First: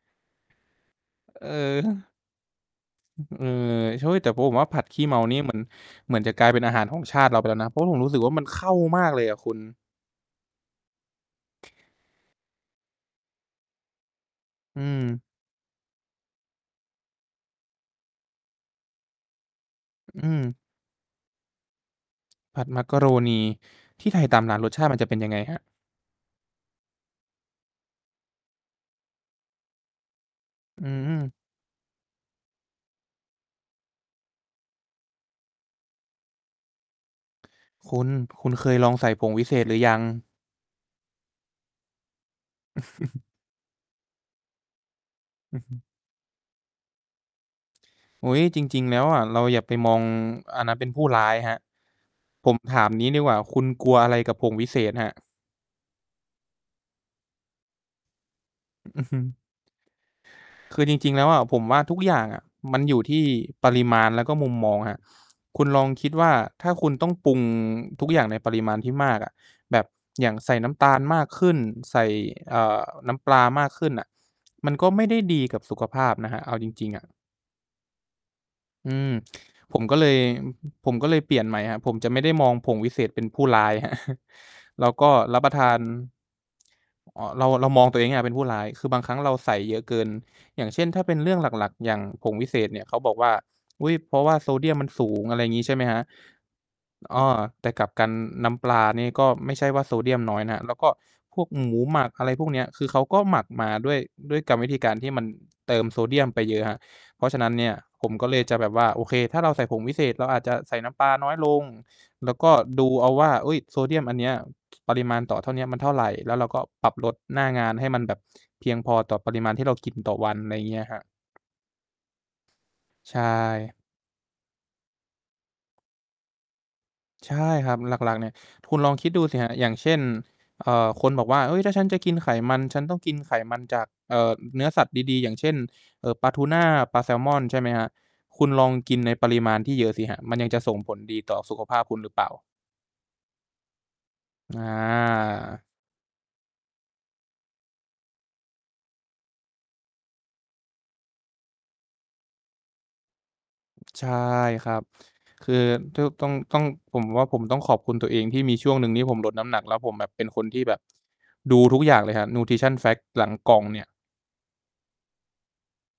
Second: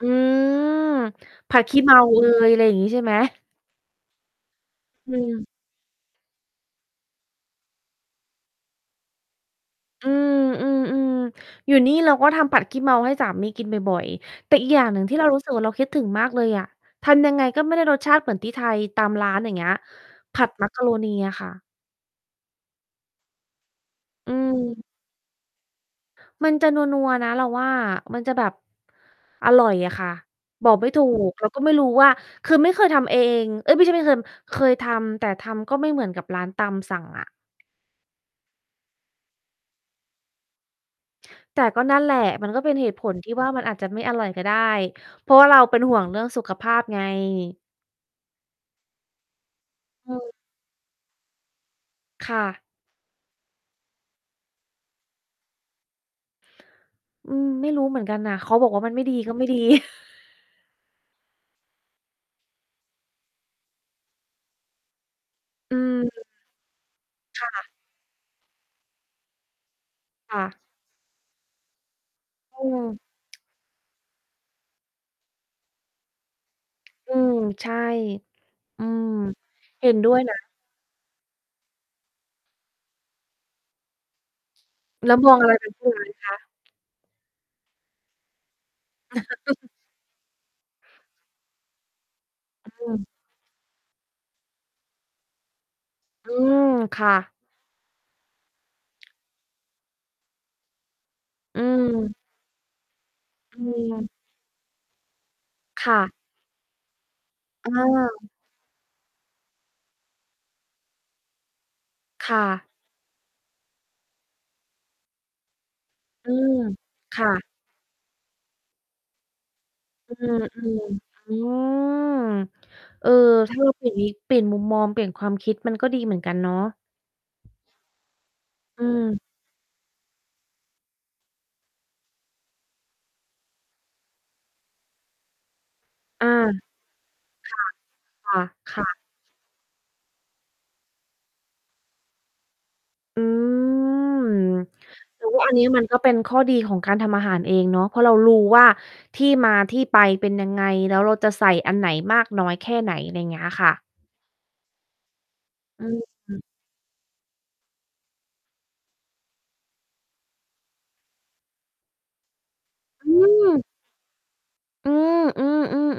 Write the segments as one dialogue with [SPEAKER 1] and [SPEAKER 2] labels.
[SPEAKER 1] อืม
[SPEAKER 2] เ
[SPEAKER 1] ผัด ขี้เมา
[SPEAKER 2] ออ
[SPEAKER 1] เอย อะไรอย่างนี้ใช่ไหม?
[SPEAKER 2] อ เอ่อ เฮ้ย แต่ผมว่าผัดขี้
[SPEAKER 1] อื
[SPEAKER 2] เมานี่
[SPEAKER 1] ม
[SPEAKER 2] เหมือน เหมือนจะกลายเป็นอาหารของชาติเราไปแล้วนะ เพราะผมรู้สึกว่า มันเข้ามากเลยอะคุณ
[SPEAKER 1] อืม ๆ ๆ อยู่นี่เราก็ทำผัดขี้เมาให้สามีกินบ่อย ๆ แต่อีกอย
[SPEAKER 2] อื
[SPEAKER 1] ่างหนึ่งท
[SPEAKER 2] ม
[SPEAKER 1] ี่เรา รู้สึกว่า เราคิดถึงมากเลยอะ ทำยังไงก็ไม่ได้รสชาติเหมือนที่ไทยตามร้าน อย่างเงี้ย
[SPEAKER 2] อื
[SPEAKER 1] ผัด
[SPEAKER 2] ม
[SPEAKER 1] มักกะโรนีอะค่ะ
[SPEAKER 2] ผัดมักกะโรนี ที่ไทย
[SPEAKER 1] อื
[SPEAKER 2] ตามร้านรส
[SPEAKER 1] ม
[SPEAKER 2] ชาติมันจะเป็นยังไงครับ?
[SPEAKER 1] มันจะนัว ๆ นะ เราว่า มันจะแบบ อร่อยอะค่ะ บอก
[SPEAKER 2] อ
[SPEAKER 1] ไ
[SPEAKER 2] ื
[SPEAKER 1] ม่ ถู
[SPEAKER 2] ม
[SPEAKER 1] ก เราก็ไม่รู้ว่า คือไม่เคยทำเอง เอ๊ย ไม่ใช่ไม่เคย เคยทำ แต่ทำก็ไม่เหมือนกับร้านตามสั่งอะ
[SPEAKER 2] คุณ คุณเคยลองใส่ผงวิเศษหรือยัง?
[SPEAKER 1] แต่ก็นั่นแหละ มันก็เป็นเหตุผลที่ว่ามันอาจจะไม่อร่อยก็ได้ เพราะว่า
[SPEAKER 2] อ
[SPEAKER 1] เร
[SPEAKER 2] ื
[SPEAKER 1] า
[SPEAKER 2] อฮ
[SPEAKER 1] เ
[SPEAKER 2] ึ
[SPEAKER 1] ป็นห่วงเรื่องสุขภาพไง
[SPEAKER 2] อุ๊ย จริง ๆ แล้วอะ เราอย่าไปมอง
[SPEAKER 1] อืม
[SPEAKER 2] อันนั้นเป็นผู้ร้ายครับ
[SPEAKER 1] ค่
[SPEAKER 2] ผ
[SPEAKER 1] ะ
[SPEAKER 2] มถามงี้ดีกว่า คุณกลัวอะไรกับผงวิเศษครับ?
[SPEAKER 1] อืม ไม่รู้เหมือนกันน่ะ เขาบอกว่ามัน
[SPEAKER 2] อ
[SPEAKER 1] ไม
[SPEAKER 2] ื
[SPEAKER 1] ่
[SPEAKER 2] อ
[SPEAKER 1] ด
[SPEAKER 2] ฮ
[SPEAKER 1] ี
[SPEAKER 2] ึ
[SPEAKER 1] ก็ไม่ดี
[SPEAKER 2] คือจริง ๆ แล้วอะผมว่า ทุกอย่างอะมันอยู่ที่ปริมาณ แล้วก็มุมมองครับ คุณ
[SPEAKER 1] อื
[SPEAKER 2] ลองคิดว
[SPEAKER 1] ม
[SPEAKER 2] ่า ถ้าคุณต้องปรุง
[SPEAKER 1] ค่ะ
[SPEAKER 2] ทุกอย่างในปริมาณที่มากอะ แบบอย่
[SPEAKER 1] ค
[SPEAKER 2] าง
[SPEAKER 1] ่
[SPEAKER 2] ใส
[SPEAKER 1] ะ
[SPEAKER 2] ่น้ำตาลมากขึ้น ใส่ เ
[SPEAKER 1] อ
[SPEAKER 2] อ
[SPEAKER 1] ื
[SPEAKER 2] ่อ
[SPEAKER 1] ม
[SPEAKER 2] น้ำปลามากขึ้นอะ มันก็ไม่ได้ดีกับสุขภาพนะครับ เอาจริง ๆ อะ
[SPEAKER 1] อืม ใช่ อื
[SPEAKER 2] อื
[SPEAKER 1] ม
[SPEAKER 2] ม ผม
[SPEAKER 1] เห็
[SPEAKER 2] ก็
[SPEAKER 1] น
[SPEAKER 2] เล
[SPEAKER 1] ด้
[SPEAKER 2] ย
[SPEAKER 1] วย นะ
[SPEAKER 2] ผมก็เลยเปลี่ยนใหม่ครับ ผมจะไม่ได้มองผงวิเศษเป็นผู้ร้ายครับ แล้วก็
[SPEAKER 1] แล้วมอ
[SPEAKER 2] ร
[SPEAKER 1] ง
[SPEAKER 2] ับ
[SPEAKER 1] อ
[SPEAKER 2] ป
[SPEAKER 1] ะ
[SPEAKER 2] ร
[SPEAKER 1] ไ
[SPEAKER 2] ะ
[SPEAKER 1] ร
[SPEAKER 2] ท
[SPEAKER 1] เป
[SPEAKER 2] า
[SPEAKER 1] ็น
[SPEAKER 2] น
[SPEAKER 1] ผู้ร้ายคะ?
[SPEAKER 2] เอ่อ เรา เรามองตัวเองให้เราเป็นผู้ร้าย คือบางครั้งเราใส่เยอะเกิน อย่างเช่น ถ้าเป็นเรื่องหลัก ๆ อย่างผงวิเศษ
[SPEAKER 1] อ
[SPEAKER 2] เนี่ย เข
[SPEAKER 1] ื
[SPEAKER 2] า
[SPEAKER 1] ม
[SPEAKER 2] บอกว่า อุ๊ย เพราะว่าโซเดียมมันสูง อะไรอย่างงี้ ใช่ไหมครับ?
[SPEAKER 1] อืม ค่
[SPEAKER 2] อ้อ
[SPEAKER 1] ะ
[SPEAKER 2] แต่กลับกันน้ำปลานี่ก็ไม่ใช่ว่าโซเดียมน้อยนะครับ แล้วก็พวก
[SPEAKER 1] อื
[SPEAKER 2] หมูหมัก
[SPEAKER 1] ม
[SPEAKER 2] อะไรพวกเนี้ย คือเขาก็หมัก
[SPEAKER 1] อื
[SPEAKER 2] มาด้วย
[SPEAKER 1] ม
[SPEAKER 2] ด้วยกรรมวิธีการที่มันเติม
[SPEAKER 1] ค่
[SPEAKER 2] โซ
[SPEAKER 1] ะ
[SPEAKER 2] เดียมไปเยอะครับ เพราะฉะนั้นเนี
[SPEAKER 1] เ
[SPEAKER 2] ่ยผมก
[SPEAKER 1] ออ
[SPEAKER 2] ็เลยจะแบบว่า โอเค ถ้าเราใส่ผงวิเศษเราอาจจะใส่น้ำปลาน้อยลง แ
[SPEAKER 1] ค
[SPEAKER 2] ล้ว
[SPEAKER 1] ่
[SPEAKER 2] ก็
[SPEAKER 1] ะ
[SPEAKER 2] ดูเอาว่า อุ๊ย โซเดียมอันเนี้ย ถ ปริมาณต่อเท่าเนี้ยมันเท่าไร
[SPEAKER 1] อ
[SPEAKER 2] แล
[SPEAKER 1] ื
[SPEAKER 2] ้วเรา
[SPEAKER 1] ม
[SPEAKER 2] ก็ปรับลด
[SPEAKER 1] ค่
[SPEAKER 2] หน้
[SPEAKER 1] ะ
[SPEAKER 2] างานให้มันแบบเพียงพอต่อปริมาณที่เรากินต
[SPEAKER 1] อ
[SPEAKER 2] ่
[SPEAKER 1] ื
[SPEAKER 2] อวัน
[SPEAKER 1] ม
[SPEAKER 2] อะไรอย่างเงี้ยครับ
[SPEAKER 1] ๆ อืม เออ
[SPEAKER 2] ใช
[SPEAKER 1] ถ้าเรา
[SPEAKER 2] ่
[SPEAKER 1] เปลี่ยนนิ เปลี่ยนมุมมอง เปลี่ยนความคิดมันก็ดีเหมือนกันเนาะ
[SPEAKER 2] ใช่ครับ หลัก ๆ เนี่ย คุณ
[SPEAKER 1] อื
[SPEAKER 2] ลองคิด
[SPEAKER 1] ม
[SPEAKER 2] ดูสิครับ อย่างเช่น เอ่อ คนบอกว่า "เฮ้ย ถ้าฉันจะกินไขมัน ฉันต้องกินไขมันจาก เอ่อ เนื้อสัตว์ดี ๆ อย่างเช่น เอ่อ
[SPEAKER 1] อ
[SPEAKER 2] ป
[SPEAKER 1] า
[SPEAKER 2] ลาทูน่า ปลาแซมอน" ใช่ไหมครับ
[SPEAKER 1] ค่
[SPEAKER 2] ค
[SPEAKER 1] ะ
[SPEAKER 2] ุณลอง
[SPEAKER 1] ค่ะ
[SPEAKER 2] ก
[SPEAKER 1] ค่ะ
[SPEAKER 2] ินในปริมาณที่เยอะสิครับ มันยังจะส่งผลดีต่อสุขภาพคุณหรือเปล่า?
[SPEAKER 1] อืม
[SPEAKER 2] อ
[SPEAKER 1] แต่ว่าอัน
[SPEAKER 2] า
[SPEAKER 1] นี้ มันก็เป็นข้อดีของการทำอาหารเองเนาะ เพราะเรารู้ว่า ที่มาที่ไปเป็นยังไง แล้วเราจะใส่อันไหนมากน้อยแค่ไหน อะไรอย่างเงี้ยค่ะ
[SPEAKER 2] ใช่ครับ คือ
[SPEAKER 1] อื
[SPEAKER 2] ตื้อ ต้อง
[SPEAKER 1] ม
[SPEAKER 2] ต้อง ผมว่าผมต้องขอบคุณตัวเองที่มีช่วงหนึ่งที่ผมลดน้ำหนัก แล้วผมแบบเป็นคนที่แบบ ดูทุกอย่างเลยครับ Nutrition
[SPEAKER 1] อ
[SPEAKER 2] Facts
[SPEAKER 1] ื
[SPEAKER 2] หลังกล่อง
[SPEAKER 1] ม
[SPEAKER 2] เนี่ย
[SPEAKER 1] อืม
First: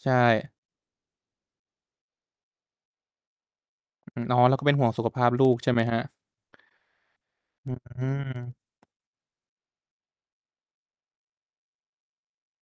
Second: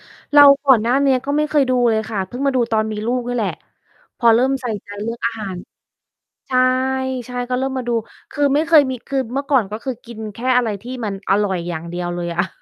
[SPEAKER 2] ใช
[SPEAKER 1] ๆ ๆ เร
[SPEAKER 2] ่
[SPEAKER 1] าก่อนหน้านี้ก็ไม่เคยดูเลยค่ะ เพิ่งมาดู ตอนมีลูกนี่แหละ พอ
[SPEAKER 2] อ๋
[SPEAKER 1] เ
[SPEAKER 2] อ
[SPEAKER 1] ริ่
[SPEAKER 2] เ
[SPEAKER 1] ม
[SPEAKER 2] ราก็
[SPEAKER 1] ใส
[SPEAKER 2] เป
[SPEAKER 1] ่
[SPEAKER 2] ็นห่
[SPEAKER 1] ใ
[SPEAKER 2] ว
[SPEAKER 1] จ
[SPEAKER 2] งสุ
[SPEAKER 1] เ
[SPEAKER 2] ข
[SPEAKER 1] รื่อ
[SPEAKER 2] ภ
[SPEAKER 1] ง
[SPEAKER 2] า
[SPEAKER 1] อ
[SPEAKER 2] พ
[SPEAKER 1] า
[SPEAKER 2] ล
[SPEAKER 1] หา
[SPEAKER 2] ูก
[SPEAKER 1] ร
[SPEAKER 2] ใช่ไหมครับ?
[SPEAKER 1] ใช่ ใช่ ก็เริ่
[SPEAKER 2] อ
[SPEAKER 1] มมาดู
[SPEAKER 2] ื
[SPEAKER 1] คือไม่เคย
[SPEAKER 2] ม
[SPEAKER 1] มี คือเมื่อก่อน ก็คือ กินแค่อะไรที่มันอร่อยอย่างเดียวเลยอะ